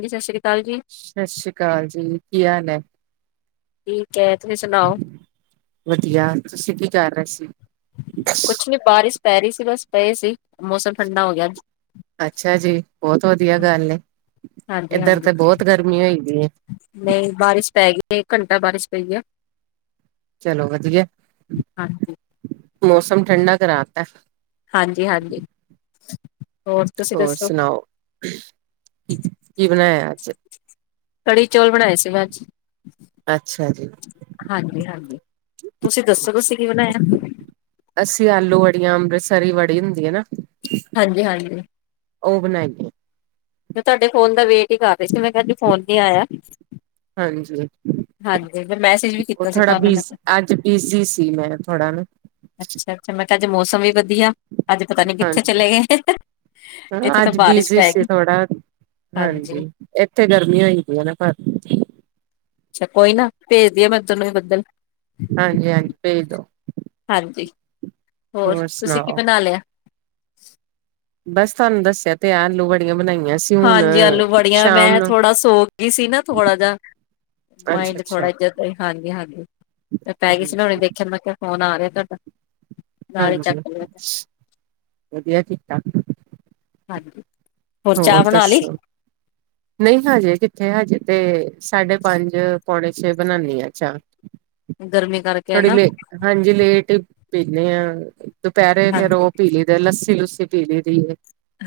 ਹਾਂਜੀ ਸਤਿ ਸ੍ਰੀ ਅਕਾਲ ਜੀ ਸਤਿ ਸ਼ੀ੍ ਅਕਾਲ ਜੀ। ਕੀ ਹਾਲ ਹੈ ਠੀਕ [unintelligible] ਹੈ ਤੁਸੀਂ ਸੁਣਾਓ। ਵਧੀਆ ਤੁਸੀਂ ਕੀ ਕਰ ਰਹੇ ਸੀ ਕੁਛ ਨੀ ਬਾਰਿਸ਼ ਪੈ ਰਹੀ ਸੀ ਬਸ, ਪਏ ਸੀ। ਮੌਸਮ ਠੰਡਾ ਹੋ ਗਿਆ ਅੱਛਾ ਜੀ ਬਹੁਤ ਵਧੀਆ ਗੱਲ ਹੈ। ਹਾਂਜੀ ਇੱਧਰ ਹਾਂਜੀ ਤੇ ਬਹੁਤ ਗਰਮੀ ਹੋ ਪਈ ਹੈ। ਨਹੀਂ ਬਾਰਿਸ਼ ਪਏਗੀ [unintelligible] ਘੰਟਾ ਬਾਰਿਸ਼ ਪਈ ਆ। ਚਲੋ ਵਧੀਆ। ਹਾਂਜੀ ਮੌਸਮ ਠੰਡਾ ਕਰਾਤਾ ਹੈ। ਹਾਂਜੀ-ਹਾਂਜੀ। ਹੋਰ ਸੁਣਾਓ? ਕੀ ਬਣਾਇਆ ਅੱਜ? ਕੜੀ ਚੌਲ ਬਣਾਏ ਸੀ ਮੈਂ ਅੱਜ। ਅੱਛਾ ਜੀ ਹਾਂਜੀ-ਹਾਂਜੀ, ਤੁਸੀਂ ਦੱਸੋ ਤੁਸੀਂ ਕੀ ਬਣਾਇਆ? ਸਰੀ ਵੜੀ ਹੁੰਦੀ ਹੈ ਨਾ। ਹਾਂਜੀ-ਹਾਂਜੀ। ਉਹ ਬਣਾਈ ਏ। ਮੈਂ ਤੁਹਾਡੇ ਫੋਨ ਦਾ ਵੇਟ ਹੀ ਕਰ ਰਹੀ ਸੀ, ਮੈਂ ਕਿਹਾ ਅੱਜ ਫੋਨ ਨੀ ਆਇਆ। ਹਾਂਜੀ, ਹਾਂਜੀ ਮੈਂ ਮੈਸੇਜ ਵੀ ਉਹ ਕੀਤਾ ਸੀ ਥੋੜਾ ਤੁਹਾਨੂੰ ਮੈਂ ਬੀਜ਼, ਕਿਹਾ ਅੱਜ ਬਿਜ਼ੀ ਸੀ ਮੈਂ, ਥੋੜਾ ਨਾ। ਅੱਛਾ ਅੱਛਾ ਮੈਂ ਅੱਜ ਮੌਸਮ ਵੀ ਵਧੀਆ ਅੱਜ ਪਤਾ ਨੀ ਕਿੱਥੇ ਹਾਂਜੀ ਚਲੇ ਗਏ, ਇੱਥੇ ਤਾਂ ਅੱਜ ਬਾਰਿਸ਼ ਬਿਜੀ ਪੈ ਸੀ ਗਈ। ਥੋੜਾ, ਹਾਂਜੀ ਇੱਥੇ ਗਰਮੀ ਹੋਈ ਦੀ ਹੈ ਨਾ ਪਰ। ਅੱਛਾ, ਕੋਈ ਨਾ ਭੇਜਦੀ ਆ ਮੈਂ ਤਨੂੰ ਵੀ ਬੱਦਲ। ਹਾਂਜੀ-ਹਾਂਜੀ ਪੇਜ ਦੋ। ਹਾਂਜੀ। ਹੋਰ ਤੁਸੀਂ ਕੀ ਬਣਾ ਲਿਆ? [inaudible] ਬਸ ਤੁਹਾਨੂੰ ਦੱਸਿਆ ਤੇ ਆ ਆਲੂ ਵੜੀਆਂ ਬਣਾਈਆਂ। ਸੀ ਹੁਣ ਹਾਂਜੀ ਆਲੂ ਵੜੀਆਂ, ਸ਼ਾਮ ਮੈਂ ਨੂੰ ਥੋੜਾ ਸੋਕ ਗਈ ਸੀ ਨਾ ਥੋੜਾ ਜਾਂ, ਮਾਇੰਡ ਅੱਛਾ-ਅੱਛਾ ਥੋੜਾ ਇੱਜਤ ਏ, ਹਾਂਜੀ-ਹਾਂਜੀ ਮੈਂ ਪੈ ਗਈ ਹੂੰ ਸੀ ਨਾ, ਹੁਣੇ ਦੇਖਆ ਮੈਂ ਕਿਹਾ ਫੋਨ ਆ ਰਿਹਾ। [inaudible] ਨਾਲ ਹੀ ਹਾਂਜੀ, ਚੱਕ ਲਿਆ ਵਧੀਆ ਕਿ ਤਾ। ਹਾਂਜੀ। ਚਾਹ ਹੋਰ ਬਣਾ ਲਈ ਦੱਸੋ? ਨਹੀਂ ਹਜੇ ਕਿਥੇ, ਹਜੇ ਤੇ ਸਾਢੇ ਪੰਜ ਪੋਣੇ ਛੇ ਬਣਾਨੀ ਆ ਚਾਹ। ਗਰਮੀ ਕਰਕੇ ਥੋੜੀ ਹਨਾ ਲੇਟ, ਹਾਂਜੀ ਲੇਟ ਪੀਣੀ ਆ ਦੁਪਹਿਰੇ ਫੇਰ ਹਾਂਜੀ। ਉਹ ਪੀਲੀ ਦਾ ਏ ਲੱਸੀ ਲੁੱਸ ਪੀਲੀ ਦੀ ਏ।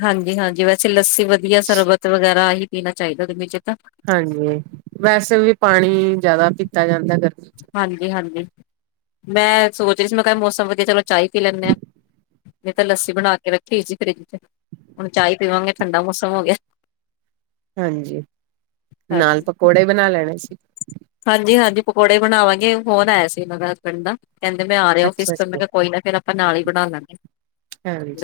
ਹਾਂਜੀ-ਹਾਂਜੀ ਵੈਸੇ ਲੱਸੀ ਵਧੀਆ, ਸਰਬਤ ਵਗੈਰਾ ਆਹ ਹੀ ਪੀਣਾ ਚਾਹੀਦਾ ਗਰਮੀ ਚ। ਤਾਂ ਹਾਂਜੀ, ਵੈਸੇ ਵੀ ਪਾਣੀ ਜਿਆਦਾ ਪੀ ਤਾ ਜਾਂਦਾ ਗਰਮੀ ਹਾਂਜੀ-ਹਾਂਜੀ। ਮੈਂ ਸੋਚ ਰਹੀ ਸੀ, ਮੈਂ ਕਿਹਾ ਅੱਜ ਮੌਸਮ ਵਧੀਆ ਚਲੋ ਚਾਹ ਹੀ ਪੀ ਲੈਨੇ ਆ। ਨਹੀਂ ਤਾਂ ਲੱਸੀ ਬਣਾ ਕੇ ਰੱਖੀ ਸੀ ਫਰਿੱਜ ਚ ਹੁਣ ਚਾਹ ਪੀਵਾਂਗੇ ਠੰਡਾ ਮੌਸਮ ਹੋ ਗਿਆ ਹਾਂਜੀ ਨਾਲ ਪਕੌੜੇ ਬਣਾ ਲੈਣੇ ਸੀ ਹਾਂਜੀ ਹਾਂਜੀ ਪਕੌੜੇ ਬਣਾਵਾਂਗੇ ਫੋਨ ਆਇਆ ਸੀ ਮੇਰੇ ਹਸਬੈਂਡ ਦਾ ਕਹਿੰਦੇ ਮੈਂ ਆ ਰਿਹਾ ਫਿਸ ਤੋਂ ਮੈਂ ਅੱਛਾ-ਅੱਛਾ ਕਿਹਾ ਕੋਈ ਨਾ ਫਿਰ ਆਪਾਂ ਨਾਲ ਹੀ ਬਣਾ ਲਾਂਗੇ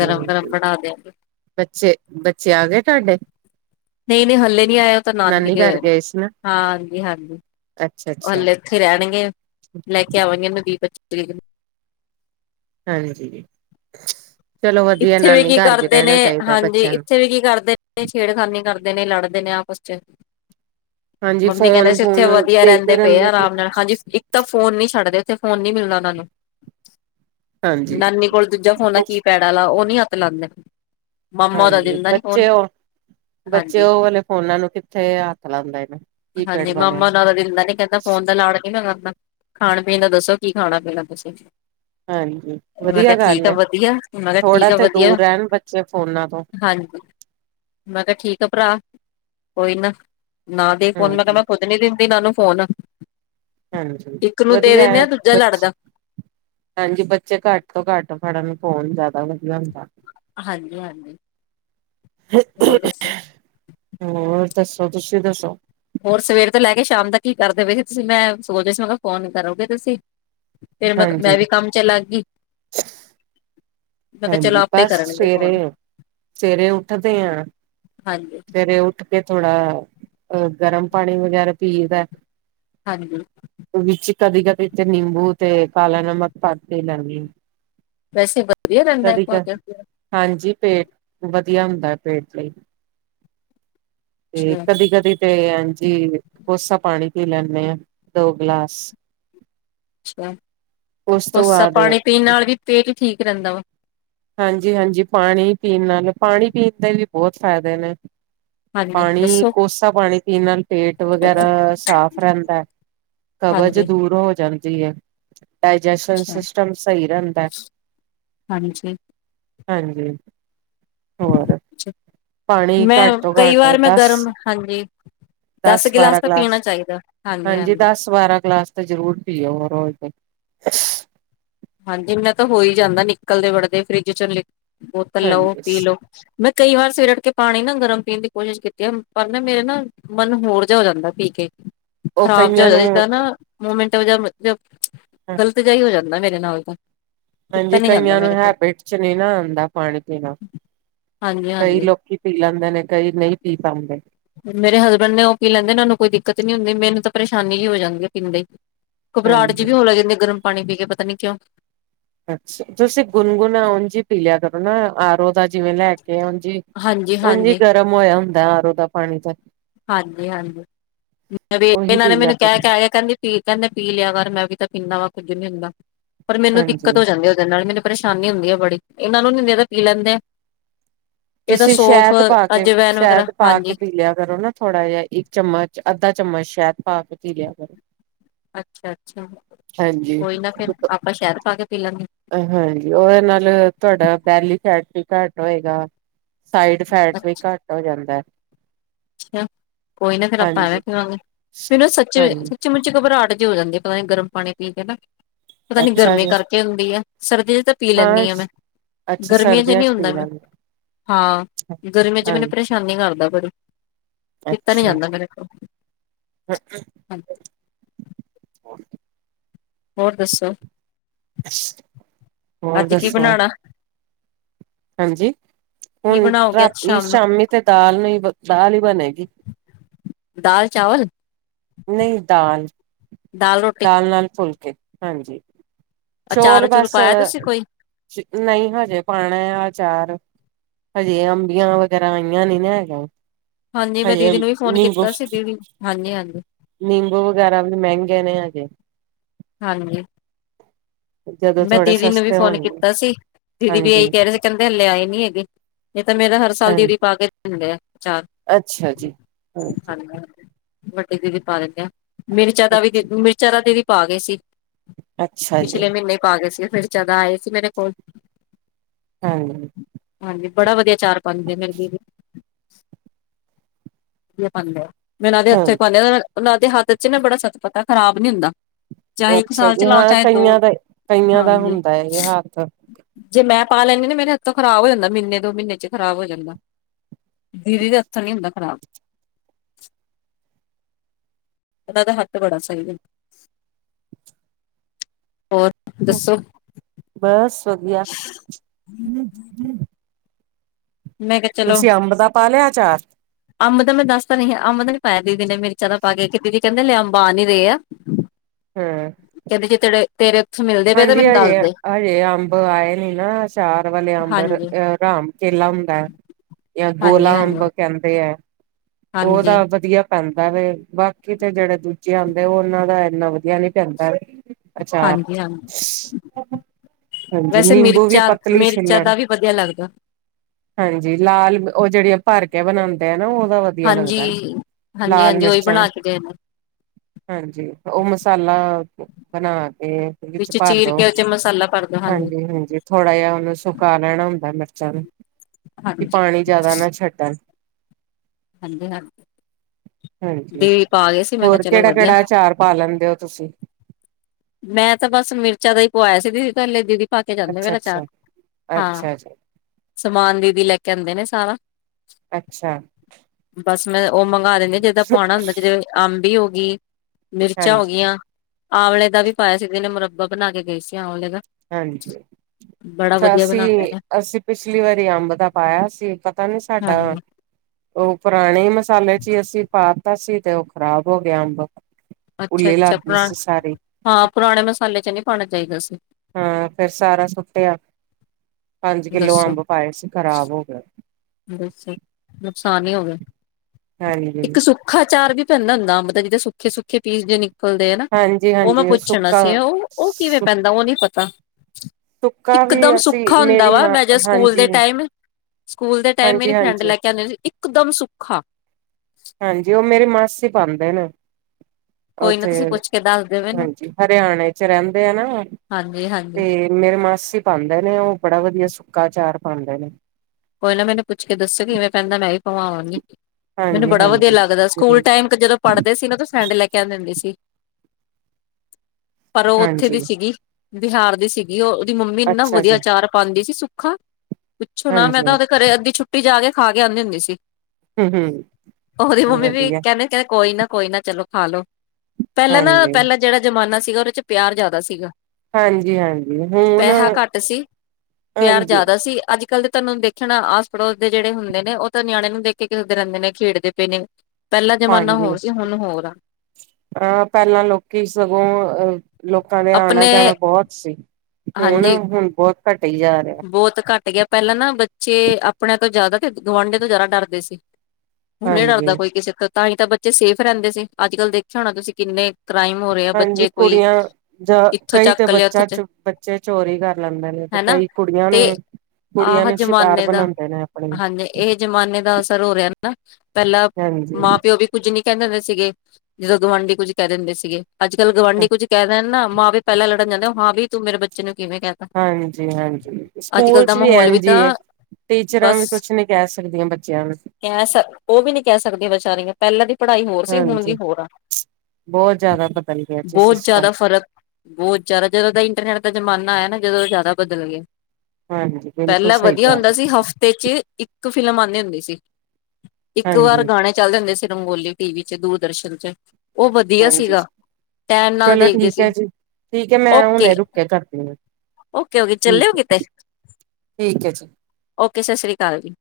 ਗਰਮ ਗਰਮ ਬਣਾ ਦਿਆਂਗੇ ਬੱਚੇ ਬੱਚੇ ਆ ਗਏ ਤੁਹਾਡੇ ਨਹੀਂ ਨਹੀਂ ਹੱਲੇ ਨੀ ਆਇਆ ਉਹ ਤਾਂ ਨਾਨਕੇ ਨਾਨੀ ਗਏ ਘਰ ਆ ਸੀ ਨਾ ਹਾਂ ਹਾਂਜੀ ਹਾਂਜੀ ਉਹ ਅੱਛਾ-ਅੱਛਾ, ਹੱਲੇ ਉੱਥੇ ਰਹਿਣਗੇ ਲੈ ਕੇ ਆਵਾਂਗੇ ਉਹਨੂੰ ਵੀਹ ਬੱਚੇ ਠੀਕ [unintelligible] ਹਾਂਜੀ ਚਲੋ ਵਧੀਆ ਇੱਥੇ ਵੀ ਨਾਨੀ ਕੀ ਘਰ ਕਰਦੇ ਨੇ ਰਹਿਣਾ ਚਾਹੀਦਾ ਹਾਂਜੀ ਬੱਚਿਆਂ ਨੂੰ। ਇੱਥੇ ਵੀ ਕੀ ਕਰਦੇ ਨੇ ਛੇੜਖਾਨੀ ਕਰਦੇ ਨੇ ਲੜਦੇ ਨੇ ਆਪ ਅੱਛਾ ਹਾਂਜੀ ਮੰਮੀ ਕਹਿੰਦੇ ਸੀ ਫੋਨ-ਫੂਨ ਉੱਥੇ ਵਧੀਆ ਦੇਖਦੇ ਰਹਿੰਦੇ ਪਏ ਆ ਆਰਾਮ ਨਾਲ ਹਾਂਜੀ ਇੱਕ ਤਾਂ ਫੋਨ ਨੀ ਛੱਡਦੇ ਤੇ ਫੋਨ ਨੀ ਮਿਲਣਾ ਉਹਨਾਂ ਨੂੰ ਹਾਂਜੀ, ਨਾਨੀ ਕੋਲ ਦੂਜਾ ਫੋਨਾ ਕੀ ਉਹ ਨੀ ਹੱਥ ਲਾਉਂਦੇ ਹਾਂਜੀ ਬੱਚੇ ਉਹ ਬੱਚੇ ਹਾਂਜੀ ਉਹ ਵਾਲੇ ਫੋਨਾਂ ਨੂੰ ਕਿੱਥੇ ਹੱਥ ਲਾਉਂਦੇ ਨੇ ਕੀਪੈਡ ਹਾਂਜੀ ਵਾਲਿਆਂ ਮਾਮਾ ਨੂੰ ਉਹਨਾਂ ਦਾ ਦਿਲਦਾ ਨੀ ਕਹਿੰਦਾ ਫੋਨ ਦਾ ਲਾੜ ਕੇ ਪ ਕਰਨਾ ਖਾਣ ਪੀਣ ਦਾ ਦੱਸੋ ਕੀ ਖਾਣਾ ਪੀਣਾ ਤੁਸੀਂ ਹਾਂਜੀ। ਮੈਂ ਵਧੀਆ ਕਿਹਾ ਠੀਕ ਗੱਲ ਆ ਏ ਵਧੀਆ ਮੈਂ ਕਿਹਾ ਠੀਕ ਥੋੜਾ ਆ ਤੇ ਵਧੀਆ ਦੂਰ ਰਹਿਣ ਬੱਚੇ ਫੋਨਾਂ ਤੋਂ ਹਾਂਜੀ ਮੈਂ ਕਿਹਾ ਠੀਕ ਆ ਭਰਾ ਕੋਈ ਨਾ ਨਾ ਦੇ ਹੁਣ ਮੈਂ ਕਹਿਣਾ ਹੂੰ, ਖੁਦ ਨੀ ਇਹ ਨੂੰ ਫੋਨ ਹਾਂਜੀ ਇੱਕ ਨੂੰ ਦੇ ਵਧੀਆ ਦਿੰਦੇ ਹੈ ਆ ਦੂਜਾ ਲੜਦਾ ਹਾਂਜੀ ਬੱਚੇ ਘੱਟ ਤੋਂ ਘੱਟ ਫੜਨ ਫੋਨ ਜਿਆਦਾ ਵਧੀਆ ਹੁੰਦਾ ਹਾਂਜੀ ਹਾਂਜੀ ਹੋਰ ਦੱਸੋ ਹੋਰ ਦੱਸੋ ਤੁਸੀਂ ਦੱਸੋ ਹੋਰ ਸਵੇਰ ਤੋਂ ਲੈ ਕੇ ਸ਼ਾਮ ਦਾ ਕੀ ਕਰਦੇ ਬ ਤੁਸੀਂ ਮੈਂ ਸਲ ਵਜੇ ਮ ਫ਼ੋਨ ਨ ਕਰੋਗੇ ਤੁਸੀਂ ਫਿਰ ਮੈਂ ਮੈਂ ਵੀ ਹਾਂਜੀ-ਹਾਂਜੀ ਕੰਮ ਚ' ਲੱਗ ਗੀ ਹਾਂਜੀ ਬਸ ਸਵੇਰੇ ਸਵੇਰੇ ਉੱਠਦੇ ਹਾਂ ਹਾਂਜੀ ਸਵੇਰੇ ਉੱਠ ਕੇ ਥੋੜ੍ਹਾ ਅਹ ਗਰਮ ਪਾਣੀ ਵਗੈਰਾ ਪੀਅ ਦਾ ਹਾਂਜੀ ਕਦੀ ਕਦੀ ਤੇ ਨਿੰਬੂ ਤੇ ਕਾਲਾ ਨਮਕ ਲੈਨੀ ਆ ਵੈਸੇ ਵਧੀਆ ਰਹਿੰਦਾ ਕਦੀ ਹੈ ਕਦੀ ਅੱਛਾ ਹਾਂਜੀ ਪੇਟ ਵਧ ਵਧੀਆ ਹੁੰਦਾ ਪੇਟ ਲਈ ਤੇ ਕਦੀ ਕਦੀ ਤੇ ਹਾਂਜੀ ਕੋਸਾ ਪਾਣੀ ਪੀ ਲੈਂਦੇ ਹਾਂ ਦੋ ਗਿਲਾਸ ਅੱਛਾ ਤੋਂ ਕੋਸਾ ਬਾਅਦ ਪਾਣੀ ਪੀਣ ਨਾਲ ਵੀ ਪੇਟ ਠੀਕ ਰਹਿੰਦਾ ਵਾ ਹਾਂਜੀ ਹਾਂਜੀ ਪਾਣੀ ਪੀਣ ਨਾਲ ਪਾਣੀ ਪੀਣ ਦੇ ਵੀ ਬਹੁਤ ਫ਼ਾਇਦੇ ਨੇ ਹਾਂਜੀ ਪਾਣੀ ਦੱਸੋ ਕੋਸਾ ਪਾਣੀ ਪੀਣ ਨਾਲ ਪੇਟ ਵਗੈਰਾ ਸਾਫ਼ ਰਹਿੰਦਾ ਕਬਜ਼ ਹਾਂਜੀ ਦੂਰ ਹੋ ਜਾਂਦਾ ਜੀ ਹੈ ਡਾਇਜੈਸ਼ਨ ਅੱਛਾ ਸਿਸਟਮ ਸਹੀ ਰਹਿੰਦਾ। ਹਾਂਜੀ ਹਾਂਜੀ ਹੋਰ ਪਾਣੀ ਮੈਂ ਘੱਟ ਤੋਂ ਕਈ ਘੱਟ ਵਾਰ ਮੈਂ ਦਸ ਗਰਮ ਹਾਂਜੀ -ਦਸ ਗਿਲਾਸ ਬਾਰਾਂ ਤਾਂ ਪੀਣਾ ਗਲਾਸ ਚਾਹੀਦਾ ਹਾਂਜੀ ਦਸ -ਬਾਰਾਂ ਗਲਾਸ ਤਾਂ ਜ਼ਰੂਰ ਪੀਓ ਰੋਜ਼ ਦੇ- [unintelligible] ਹਾਂਜੀ, ਮੈਂ ਤਾਂ ਹੋ ਹੀ ਜਾਂਦਾ, ਨਿਕਲਦੇ ਵੜਦੇ ਫਰਿੱਜ ਚ ਲੇ। ਬੋਤਲ ਲਓ ਹਾਂਜੀ ਪੀ ਲਓ। ਮੈਂ ਕਈ ਵਾਰ ਸਵੇਰੇ ਉਠ ਕੇ ਪਾਣੀ ਨਾ ਗਰਮ ਪੀਣ ਦੀ ਕੋਸ਼ਿਸ਼ ਕੀਤੀ ਹੈ। ਪਰ ਨਾ ਮੇਰੇ ਨਾ ਮਨ ਹੋਰ ਜਿਹਾ ਹੋ ਜਾਂਦਾ, ਪੀ ਕੇ ਉਹ ਖ਼ਰਾਬ ਜੇਆ ਕਈਆਂ ਹੋਇਆ, ਨੂੰ ਜਿੱਦਾਂ ਨਾ ਮੋਮਟ ਜ [unintelligible] ਗਲਤ ਜਿਹਾ ਹੋ ਜਾ। ਮੇਰੇ [unintelligible] ਉਹੀ ਤਾਂ ਪੀਤਾ ਹਾਂਜੀ, ਨੀ ਜਾਂਦਾ ਕਈਆਂ ਨੂੰ ਮੇਰੇ ਕੋਲ ਹੈਬਿਟ ਚ ਨਹੀਂ ਨਾ ਆਉਂਦਾ। ਪਾਣੀ ਪੀਣਾ ਹਾਂਜੀ ਕਈ ਹਾਂਜੀ ਲੋਕੀ ਪੀ ਲੈਂਦੇ ਨੇ ਕਈ ਨਹੀਂ ਪੀ ਪਾਉਂਦੇ। ਮੇਰੇ ਹਸਬੈਂਡ ਨੇ ਉਹ ਪੀ ਲੈਂਦੇ ਨੇ, ਉਹਨੂੰ ਕੋਈ ਦਿੱਕਤ ਨੀ ਹੁੰਦੀ। ਮੈਨੂੰ ਤਾਂ ਪਰੇਸ਼ਾਨੀ ਹੀ ਹੋ ਜਾਂਦੀ ਹੈ। ਪੀਂਦੇ ਹੀ ਘਬਰਾਹਟ ਜੀ ਵੀ ਹਾਂਜੀ ਹੋਣ ਲੱਗ ਜਾਂਦੀ ਗਰਮ ਪਾਣੀ ਪੀ ਕੇ ਪਤਾ ਨੀ ਕਿਉਂ ਅੱਛਾ, ਤੁਸੀਂ ਗੁਣਗੁਣਾ ਉਂਝ ਈ ਪੀ ਲਿਆ ਕਰੋ, ਨਾ ਆਰੋ ਦਾ ਜਿਵੇਂ ਲੈ ਕੇ ਜੀ, ਹਾਂਜੀ ਹਾਂਜੀ ਉਂਝ ਈ ਹਾਂਜੀ ਗਰਮ ਹੋਇਆ ਹੁੰਦਾ। ਆਰੋ ਦਾ ਪਾਣੀ ਤਾਂ ਹਾਂਜੀ, ਹਾਂਜੀ ਵੇਖ ਉਹੀ ਇਹਨਾਂ ਪੀ ਨੇ ਲਿਆ ਮੈਨੂੰ ਕਹਿ ਕਰੋ ਕਹਿ ਕੇ ਕਹਿੰਦੀ ਪੀ ਕਹਿੰਦੇ ਪੀ ਲਿਆ ਕਰ, ਮੈਂ ਵੀ ਤਾਂ ਪੀਂਦਾ ਵਾ। ਕੁਝ ਨਹੀਂ ਹੁੰਦਾ। ਪਰ ਮੈਨੂੰ ਦਿੱਕਤ ਹਾਂਜੀ ਹੋ ਜਾਂਦੀ ਏ। ਉਹਦੇ ਨਾਲ ਮੈਨੂੰ ਪਰੇਸ਼ਾਨੀ ਹੁੰਦੀ ਹੈ ਬੜੀ ਇਹਨਾਂ ਨੂੰ ਨੀ ਦੇ ਤਾਂ ਪੀ ਲੈਂਦੇ ਆ। ਇਹ ਤਾਂ ਤੁਸੀਂ ਸੌਫ ਸ਼ਹਿਦ ਪਾ ਕੇ, ਅਜਵੈਨ ਵਗੈਰਾ ਸ਼ਹਿਦ ਪਾ ਕੇ ਹਾਂਜੀ ਪੀ ਲਿਆ ਕਰੋ ਨਾ। ਥੋੜਾ ਜਿਹਾ ਇੱਕ ਚਮਚ, ਅੱਧਾ ਚਮਚ, ਸ਼ਾਇਦ ਪਾ ਕੇ ਪੀ ਲਿਆ ਕਰੋ। ਅੱਛਾ, ਅੱਛਾ ਹਾਂਜੀ। ਕੋਈ ਨਾ ਫੇਿਰ ਆਪਾਂ ਸ਼ਹਿਦ ਪਾ ਕੇ ਪੀ ਲੈਂਣਾਂ। ਹਾਂਜੀ, ਉਹਦੇ ਨਾਲ ਤੁਹਾਡਾ ਬੈਲੀ ਫੈਟ ਵੀ। ਘੱਟ ਹੋਏਗਾ ਸਾਈਡ ਫੈਟ ਵੀ ਘੱਟ ਹੋ ਜਾਂਦਾ ਏ ਅੱ ਕੋਈ ਨਾ ਫੇਰ ਆਪਾਂ ਐਵੇਂ ਹਾਂਜੀ ਕਵਾਂਗੇ ਫਨ ਸੱਚੀ ਹਾਂਜੀ ਸੱਚੀ-ਮੁੱਚੀ ਘਬਰਾਟ ਹੋ ਜਾਂਦੀ ਆ ਪਤਾ ਨੀ ਗਰਮ ਪਾਣੀ ਪੀ ਕੇ ਨਾ ਪਤਾ ਨੀ ਅੱਛਾ ਗਰਮੀ ਜੀ ਕਰਕੇ ਹੁੰਦੀ ਆ ਸਰਦੀ ਚ ਤਾਂ ਪੀ ਲੈਂਦੀ ਹਾਂ ਮੈਂ। ਅੱਛਾ ਗਰਮੀਆਂ ਚ ਸਰਦੀਆਂ ਨਹੀਂ ਹੁੰਦਾ ਪੀ ਮੈਂ ਲੈਂਦੇ ਹਾਂ ਗਰਮੀਆਂ ਚ ਮੈਨੂੰ ਹਾਂਜੀ ਪਰੇਸ਼ਾਨੀ ਕਰਦਾ ਬੜੀ। ਪੀਤਾ ਨੀ ਜਾਂਦਾ ਮੇਰੇ ਕੋਲ। ਹ [inaudible] ਹਾਂਜੀ ਹੋਰ ਦੱਸੋ- ਹੋਰ ਅੱਜ ਕੀ ਦੱਸੋ- ਬਣਾਣਾ ਹਾਂਜੀ ਹੁਣ ਕੀ ਬਣਾਓਗੇ ਅੱਜ ਰਾਤੀ ਸ਼ਾਮ ਨੂੰ ਸ਼ਾਮੀ ਤੇ ਦਾਲ ਹੀ ਬਣੇਗੀ ਦਾਲ ਚਾਵਲ ਨਹੀਂ ਦਾਲ ਦਾਲ ਨਾਲ ਫੁਲਕੇ ਹਾਂਜੀ- ਚੋਲ ਅਚਾਰ ਅਚੂਰ ਬਸ ਪਾਇਆ ਤੁਸੀਂ ਕੋਈ ਨਹੀਹਜੇ ਪਾਣਾ ਆ ਚਾਰ ਹਜੇ ਅੰਬੀਆਂ ਵਗੈਰਾ ਆਈਆਂ ਨੀ ਹੈਗਾ ਹਾਂਜੀ ਹਜ ਮੈਂ ਦੀਦੀ ਨੂੰ ਵੀ ਫੋਨ ਨਿੰਬੂ ਕੀਤਾ ਸੀ ਦੀਦੀ ਹਾਂਜੀ ਹਾਂਜੀ -ਨਿੰਬੂ ਵਗੈਰਾ ਵੀ ਮਹਿੰਗੇ ਨੇ [inaudible] ਹਾਂਜੀ- ਜਦੋਂ ਮੈਂ ਥੋੜੇ ਦੀਦੀ ਨੂੰ ਵੀ ਸਸਤੇ ਫੋਨ ਹੋਣਗੇ ਕੀਤਾ ਸੀ ਦੀਦੀ ਵੀ ਇਹੀ ਹਾਂਜੀ ਕਹਿ ਰਹੇ ਸੀ ਕਹਿੰਦੇ ਹਲੇੇ ਆਏ ਨੀ ਹੈਗੇ ਨਹੀਂ ਤਾਂ ਮੇਰਾ ਹਰ ਹਾਂ ਹਲਦੀ ਵੀ ਪਾਂ ਕੇ [unintelligible] ਹੁੰਦੇ [unintelligible] ਅੱਛਾ ਜੀ ਹਾਂਜੀ- ਵੱਡੀ ਦੀਦੀ ਪਾ ਦਿੰਦੇ ਆ- ਮਿਰਚਾਂ ਦਾ ਵੀ ਮਿਰਚਾਂ ਦਾ ਦੀਦੀ ਪਾ ਗਏ ਸੀ ਅੱਛਾ ਜੀ ਇਸ ਵਾਰ ਜੈਦ ਆਏ ਸੀ ਮੇਰੇ ਕੋਲ ਹੂ- ਹਾਂਜੀ ਬੜਾ ਵਧੀਆ ਚਾਰ ਪੰਜ ਦਿਨ ਦੀ [inaudible] ਕੀ ਬਣਦੇ- [unintelligible] ਉਹਨਾਂ ਦੇ ਹਾਂ ਹੱਥ ਚ ਨਾ ਬੜਾ ਸੱਚ ਪਤਾ ਖਰਾਬ ਨੀ ਹੁੰਦਾ ਚਾਹੇ ਇੱਕ ਅੱਛਾ ਸਾਲ ਜੀ ਚਲਾਓ ਹਾਂ ਚਾਹੇ ਦੋ ਕਈਆਂ ਦਾ, ਕਈਆਂ ਦਾ ਹਾਂਜੀ ਹੁੰਦਾ ਐ, ਹੱਥ ਜੇ ਮੈਂ ਪਾ ਲੈਂਦੀ ਨਾ ਮੇਰੇ ਹੱਥੋਂ ਖ਼ਰਾਬ ਹੋ ਜਾਂਦਾ ਮਹੀਨੇ ਦੋ ਮਹੀਨੇ ਚ ਖਰਾਬ ਹੋ ਜਾਂਦਾ ਦੀਦੀ ਦਾ ਹੱਥੋਂ ਨੀ ਹੁੰਦਾ ਖ਼ਰਾਬ [unintelligible] ਇਹਨਾਂ ਦਾ ਹੱਥ ਬੜਾ ਸਹੀ ਏ ਹੋਰ ਦੱਸੋ ਬਸ ਵਧੀਆ [unintelligible] ਮੈਂ ਕਿਹਾ ਚਲੋ ਤੁਸੀਂ ਅੰਬ ਦਾ ਪਾ ਲਿਆ। ਚਾਰ ਅੰਬ ਦਾ ਮੈਂ ਦੱਸ ਤਾਂ ਰਹੀ ਆਂ, ਅੰਬ ਦਾ ਨੀ ਪਾਇਆ ਦੀਦੀ ਨੇ, ਮਿਰਚਾਂ ਦਾ ਪਾ ਕੇ ਦੀਦੀ ਕਹਿੰਦੇ ਹਲੈ ਅੰਬ ਆ ਨੀਂ ਰਹੇ ਆ। ਹਮ ਕੈਂਦੇ ਤੇਡੇ ਤੇਰੇ ਉੱਥੋਂ ਮਿਲਦੇ ਪਏ ਤਾਂ ਹਾਂਜੀ ਮੈਨੂੰ ਦੱਸ ਹਜੇ ਦੇ ਹਜੇ ਅੰਬ ਆਏ ਨੀ ਨਾਂ ਅਚਾਰ ਵਾਲੇ ਅੰਬ ਹਾਂਜੀ ਰਾਮ ਕੇਲਾ ਹੁੰਦਾ ਜਾਂ ਹਾਂਜੀ ਹਾਂਜੀ ਗੋਲਾ ਅੰਬ ਕਹਿੰਦੇ ਆ। ਉਹ ਹਾਂਜੀ ਤਾਂ ਵਧੀਆ ਪੈਂਦਾ ਵੇ ਬਾਕੀ ਤੇ ਜਿਹੜੇ ਦੂਜੇ ਆਂਦੇ ਉਹਨਾਂ ਦਾ ਇੰਨਾ ਵਧੀਆ ਨੀ ਪੈਂਦਾ ਵ ਅੱਛਾ ਹਾਂਜੀ ਹਾਂਜੀ ਹਾਂਜੀ ਵੈਸੇ ਨਿੰਬੂ ਵੀ ਮਿਰਚਾਂ ਪਤਲੀ ਮਿਰਚਾਂ ਛਿੱਲੜ, ਦਾ ਵੀ ਵਧੀਆ ਲੱਗਦਾ ਹਾਂਜੀ ਲਾਲ ਉਹ ਜਿਹੜੀ ਭਰ ਕੇ ਬਣਾਉਂਦੇ ਆ ਨਾ ਉਹ ਵਧੀਆ ਹਾਂਜੀ ਲੱਗਦਾ ਹਾਂਜੀ ਲਾਲ ਹਾਂਜੀ ਉਹੀ ਮਿਰਚਾਂ ਬਣਾ ਕੇ ਗਏ ਨੇ ਹਾਂਜੀ ਉਹ ਮਸਾਲਾ ਬਣਾ ਕੇ ਵਿੱਚ ਭਰ ਚੀਰ ਦੋ ਕੇ ਉਹ ਚ ਮਸਾਲਾ ਭਰ ਦੋ ਹਾਂਜੀ, ਹਾਂਜੀ ਥੋੜਾ ਜਿਹਾ ਉਹਨੂੰ ਸੁਕਾ ਲੈਣਾ ਹੁੰਦਾ ਮਿਰਚ ਅੱਛ ਕਿ ਹਾਂਜੀ ਪਾਣੀ ਜਿਆਦਾ ਨਾ ਛੱਡਣ। ਹਾਂਜੀ ਹਾਂਜੀ, ਹਾਂਜੀ ਦੀਦੀ ਪਾ ਗਏ ਸੀ ਮੈਂ ਕਿਹਾ ਹੋਰ ਚਲੋ ਕਿਹੜਾ ਵਧੀਆ ਕਿਹੜਾ ਅਚਾਰ ਪਾ ਲੈਂਦੇ ਹੋ ਤੁਸੀਂ ਮੈਂ ਤਾਂ ਬਸ ਮਿਰ ਰਚਾ ਦਾ ਹੀ ਪਵਾਇਆ ਸੀ ਤੇ ਹਲੇ ਦੀਦੀ ਪਾ ਕੇ ਜਾਂਦੇ ਅੱਛਾ ਮੇਰਾ ਚਾਰ ਅੱਛਾ ਹਾਂ ਅੱਛਾ ਜੀ ਸਮਾਨ ਦੀਦੀ ਲੈ ਕੇ ਆਂਦੇ ਨੇ ਹਾਂ ਅੱਛਾ ਬਸ ਮੈਂ ਉਹ ਮੰਗਵਾ ਦਿੰਦੇ ਜਿੱਦਾਂ ਪੁਉਣਾ ਹੁੰਦਾ ਜਿਦਾਂ ਅੰਬੀ ਹੋ ਗ ਜੀ। ਮਿਰਚਾਂ ਹੋ ਹਾਂਜੀ ਗਈਆਂ। ਆਵਲੇ ਦਾ ਵੀ ਪਾਇਆ ਸੀ ਦੀ ਨੇ ਮੁਰੱਬਾ ਬਣਾ ਕੇ ਗਈ ਸੀ ਆਂਵਲੇ ਦਾ। ਹਾਂਜੀ ਬੜਾ ਵਧੀਆ ਬਣਾਉਂਦੇ ਅਸੀਂ, ਨੇ ਅਸੀਂ ਪਿਛਲੀ ਵਾਰੀ ਅੰਬ ਦਾ ਪਾਇਆ ਸੀ ਪਤਾ ਨੀ ਸਾਡਾ ਹਾਂਜੀ ਉਹ ਪੁਰਾਣੇ ਮਸਾਲੇ ਚ ਹੀ ਅਸੀਂ ਪਾਤਾ ਸੀ ਤੇ ਉਹ ਖ਼ਰਾਬ ਹੋ ਗਿਆ ਅੰਬ ਅੱਛਾ ਉੱਲੀ ਅੱਛਾ ਲੱਗ ਗਈ ਪੁਰਾ ਸੀ ਸਾਰੀ ਹਾਂ ਪੁਰਾਣੇ ਮਸਾਲੇ ਚ ਨਹੀਂ ਪਾਉਣਾ ਚਾਹੀਦਾ ਸੀ ਹਾਂ ਫੇਿਰ ਸਾਰਾ ਸੁੱਟਿਆ ਪੰਜ ਕਿੱਲੋ ਅੰਬ ਪਾਏ ਸੀ ਖ਼ਰਾਬ ਹੋ ਗਏ ਬਸ ਨੁਕਸਾਨ ਹੀ ਹੋ ਗ ਹਾਂਜੀ ਇੱਕ ਸੁੱਖਾ ਚਾਰ ਵੀ ਪਦਾ ਹੁੰਦਾਤਾ ਜਿਹਾਂ ਸੁੇ ਸੁੇੀਸ ਜ ਨਿਕਲਦੇ ਹੈ ਨਾ ਹਾਂਜੀ ਉਹ ਮੈਂ ਹਾਂਜੀ ਪੁੱਛਣਾ ਸੁੱਕਾ ਸੀ ਉਹ ਉਹ ਕਿਵੇਂ ਸੁ ਪੈਂਦਾ ਉਹ ਨੀ ਪਤਾ ਸੁੱਕਾ ਇਕ ਵੀ ਦਮ ਅਸੀਂ ਸੁਖਾ ਹੁੰਦਾ ਮੇਰੀ ਵਾ ਮਾਂ ਮੈਂ ਜੇ ਸਕੂਲ ਦੇ ਹਾਂਜੀ ਟਾਈਮ ਸਕੂਲ ਦੇ ਟਾਈਮ ਹਾਂਜੀ ਮੇਰੀ ਫਰੈਂਡ ਹਾਂਜੀ ਲੈ ਕੇ ਆਉਂਦੇ ਸੀ ਇੱਕਦਮ [unintelligible] ਹਾਂਜੀ ਉਹ ਮੇਰੇ ਮਾਸੀ ਪਾਉਂਦੇ ਨੇ ਕੋਈ ਨਾ ਉੱਥੇ ਤੁਸੀਂ ਪੁੱਛ ਕੇ ਦੱਸ ਦਿਓ ਮੈਨੂੰ ਹਾਂਜੀ ਹਰਿਆਣੇ ਚ ਰਹਿੰਦੇ ਆ ਨਾ ਹਾਂਜੀ ਹਾਂਜੀ ਤੇ ਮੇਰੇ ਮਾਸੀ ਪਾਉਂਦੇ ਨੇ ਉਹ ਬੜਾ ਵਧੀਆ ਸੁ ੱਕਾਚਾਰ ਪਾਉਂਦੇ ਨੇ ਕੋਈ ਨਾ ਮੈਨੂੰ ਪੁੱਛ ਕੇ ਦੱਸੋ ਕਿਵੇਂ ਕਹਿੰਦਾ ਮੈਂ ਹੀ ਪਵਾ ਆ ਮੈਨੂੰ ਹਾਂਜੀ ਬੜਾ ਵਧੀਆ ਹਾਂਜੀ ਲੱਗਦਾ ਸਕੂਲ ਜ਼ਰੂਰ ਟਾਈਮ ਜਦੋਂ ਪੜ੍ਹਦੇ ਸੀ ਨਾ ਉਹ ਤਾਂ ਸੈਂਡੇ ਲੈ ਕੇ ਆਉਂਦੇ ਹੁੰਦੇ ਸੀ ਪਰ ਉਹ ਉੱਥੇ ਹਾਂਜੀ ਦੀ ਸੀਗੀ ਬਿਹਾਰ ਦੀ ਸੀਗੀ ਉਹ ਦੀ ਮੰਮੀ ਇੰਨਾ ਅੱਛਾ ਜੀ ਵਧੀਆ ਚਾਰ ਪਾਉਂਦੀ ਸੀ ਸੁੱਖਾ ਪੁੱਛੋ ਨਾ ਮੈਂ ਹਾਂਜੀ ਉਹਦੇ ਘਰੇ ਅੱਧ ਛੁੱਟੀ ਜਾਏ ਖਾ ਕੇ ਆਉਂਦੇ ਹੁੰਦੇ ਸੀ ਹਮ ਹਮ ਉਹਦੀ ਮੰਮੀ ਵੀ ਵਧੀਆ ਕਹਿੰਦੇ ਕਹਿੰਦੇ ਕੋਈ ਨਾ ਕੋਈ ਨਾ ਚਲੋ ਹਲੋ ਪਹਿਲਾਂ ਨਾ ਹਾਂਜੀ ਪਹਿਲਾਂ ਜਿਹੜਾ ਜਮਾਨਾ ਸੀਗਾ ਚ ਪਿਆਰ ਜ਼ਿਆਦਾ ਸੀਗਾ ਹਾਂਜੀ ਹਾਂਜੀ ਹੁਣ ਪੈਸਾ ਘੱਟ ਹਾਂਜੀ ਕੱਲ ਤੇ ਤੁਹਾਨੂੰ ਦੇਖ ਣਾ ਆਸ ਪੜੋਸ ਦੇ ਜਿਹੜੇ ਹੁੰਦੇ ਨੇ ਉਹ ਤਾਂ ਨਿਆਣੇ ਨੂੰ ਦੇਖ ਕਿਸ ਹਦੇ ਰਹਿੰਦੇ ਨੇ ਖੇਡਦੇ ਪਏ ਨੇ ਪਹਿਲਾ ਜ਼ਮਾਨਾ ਹਾਂਜੀ ਹੋਰ ਸੀ ਹੁਣ ਹੋਰ ਆ ਅਹ ਪਹਿਲਾਂ ਲੋਕੀ ਸਗੋਂ ਅ ਲੋਕਾਂ ਦੇ ਆਣਾ ਆਪਣੇ ਜਾਣਾ ਬਹੁਤ ਸੀ ਹੁਣ ਹਾਂਜੀ ਹੁਣ ਬਹੁਤ ਘਟੀ ਜਾ ਰਿਹਾ ਬਹੁਤ ਘੱਟ ਗਿਆ ਪਹਿਲਾਂ ਨਾ ਬੱਚੇ ਆਪਣ ਤੋਂ ਜ਼ਿਆਦਾ ਤੇ ਗੁਆਂਢੇ ਤੋਂ ਜ਼ਿਆਦਾ ਡਰਦੇ ਸੀ ਹੁ ਨਹੀਂ ਡਰਦਾ ਹਾਂਜੀ ਕੋਈ ਕਿਸੇ ਤਾਂ ਹੀ ਤਾਂ ਬੱਚੇ ਸੇਫ ਰਹਿੰਦੇ ਸੀ ਅੱਜ ਕੱਲ੍ਹ ਦੇਖਿਆ ਹੋਣਾ ਤੁਸੀਂ ਕਿੰਨੇ ਕ੍ਰਾਈਮ ਹੋ ਰਹੇ ਆ ਹਾਂਜੀ ਬੱਚੇ ਕੋਈ ਕੁੜੀਆਂ ਜ ਇੱਥੋਂ ਕਈ ਤੇ ਚੱਕ ਲਿਆ ਉੱਥੋਂ ਬੱਚਾ ਚ ਬੱਚੇ ਚੋਰੀ ਕਰ ਲੈਂਦੇ ਨੇ ਤੇ ਹਨਾ ਕਈ ਕੁੜੀ ਤੇ ਆਹ ਜਮਾਨੇ ਦਾ ਬਣਾਉਂਦੇ ਨੇ ਆਪਣੀ ਹਾਂਜੀ ਇਹ ਜ਼ਮਾਨੇ ਦਾ ਅਸਰ ਹੋ ਰਿਹਾ। ਨਾ। ਪਹਿਲਾਂ ਹਾਂਜੀ ਮਾਂ-ਪਿਓ ਵੀ ਕੁੱਝ ਨੀ ਕਹਿੰਦੇ ਹੁੰਦੇ ਸੀਗੇ, ਜਦੋਂ ਗੁਆਂਢੀ ਕੁੱਝ ਕਹਿ ਦਿੰਦੇ ਸੀਗੇ। ਅੱਜ ਕੱਲ ਗੁਆਂਢੀ ਕੁੱਝ ਕਹਿ ਦੇਣ ਨਾ ਮਾਂ ਵੀ ਪਹਿਲਾਂ ਲੜਨ ਜਾਂਦੀ ਹੋ ਹਾਂ ਵੀ ਤੂੰ ਮੇਰੇ ਬੱਚੇ ਨੂੰ ਕਿਵੇਂ ਕਹਿ ਤਾ ਹਾਂਜੀ-ਹਾਂਜੀ। ਅੱਜ ਕਲ ਦਾ ਮਾਹੌਲ ਵੀ ਤਾਂ ਟੀਚਰਾਂ ਬਸ ਵੀ ਕੁਛ ਨੀ ਕਹਿ ਸਕਦੀਆਂ ਬੱਚਿਆਂ ਨੂੰ ਕੇ ਸਕ ਔ ਵੀ ਨਹੀ ਕੇ ਸਕਦੇ ਵਿਚਾਰੀਆਂ, ਪਹਿਲਾਂ ਦੀ ਪੜ੍ਹਾਈ ਹੋਰ ਸੀ ਹੁਣ ਹਾਂਜੀ ਦੀ ਹੋਰ ਆ। ਬਹੁਤ ਜ਼ਿਆਦਾ ਬਦਲ ਗਿਆ ਜੀ ਬਹੁਤ ਸਿਸਟਮ ਜ਼ਿਆਦਾ ਫ਼ਰਕ ਬਹੁਤ ਜ਼ਿਆਦਾ ਜਦੋਂ ਦਾ ਇੰਟਰਨੈਟ ਦਾ ਜਮਾ ਨਾ ਆਇਆ ਨਾ ਜਦੋਂ ਦਾ ਜ਼ਿਆਦਾ ਬਦਲ ਗਿਆ। ਹਾਂਜੀ ਬਿਲਕੁਲ ਪਹਿਲਾਂ ਸਹੀ ਵਧੀਆ ਕਹਿ ਹੁੰਦਾ ਰਹੇ ਸੀ ਹਫ਼ਤੇ ਚ ਇੱਕ ਫਿਲਮ ਆਂਦੀ ਹੁੰਦੀ ਸੀ। ਇੱਕ ਵਾਰ ਹਾਂਜੀ ਗਾਣੇ ਚੱਲਦੇ ਹੁੰਦੇ ਸੀ। ਰੰਗੋਲੀ ਟੀ ਵੀ ਚ ਦੂਰਦਰਸ਼ਨ ਚ। ਉਹ ਵਧੀਆ ਹਾਂਜੀ, ਸੀਗਾ ਟੈਮ ਨਾਲ ਚਲੋ ਦੇਖਦੇ ਠੀਕ ਸੀ ਏ ਜੀ ਠੀਕ ਏ ਮੈਂ ਹੁਣੇ ਰੁਕ ਕੇ ਕਰਦੀ ਹਾਂ। ਔ ਕੇ, ਔ ਕੇ, ਠੀਕ ਚਲੇ ਹੋ ਹੈ ਕਿਤੇ? ਠੀਕ ਹੈ ਜੀ ਔ ਕੇ। ਕੇ ਸਸ ਸ੍ਰੀ ਕਾਲ ਜੀ।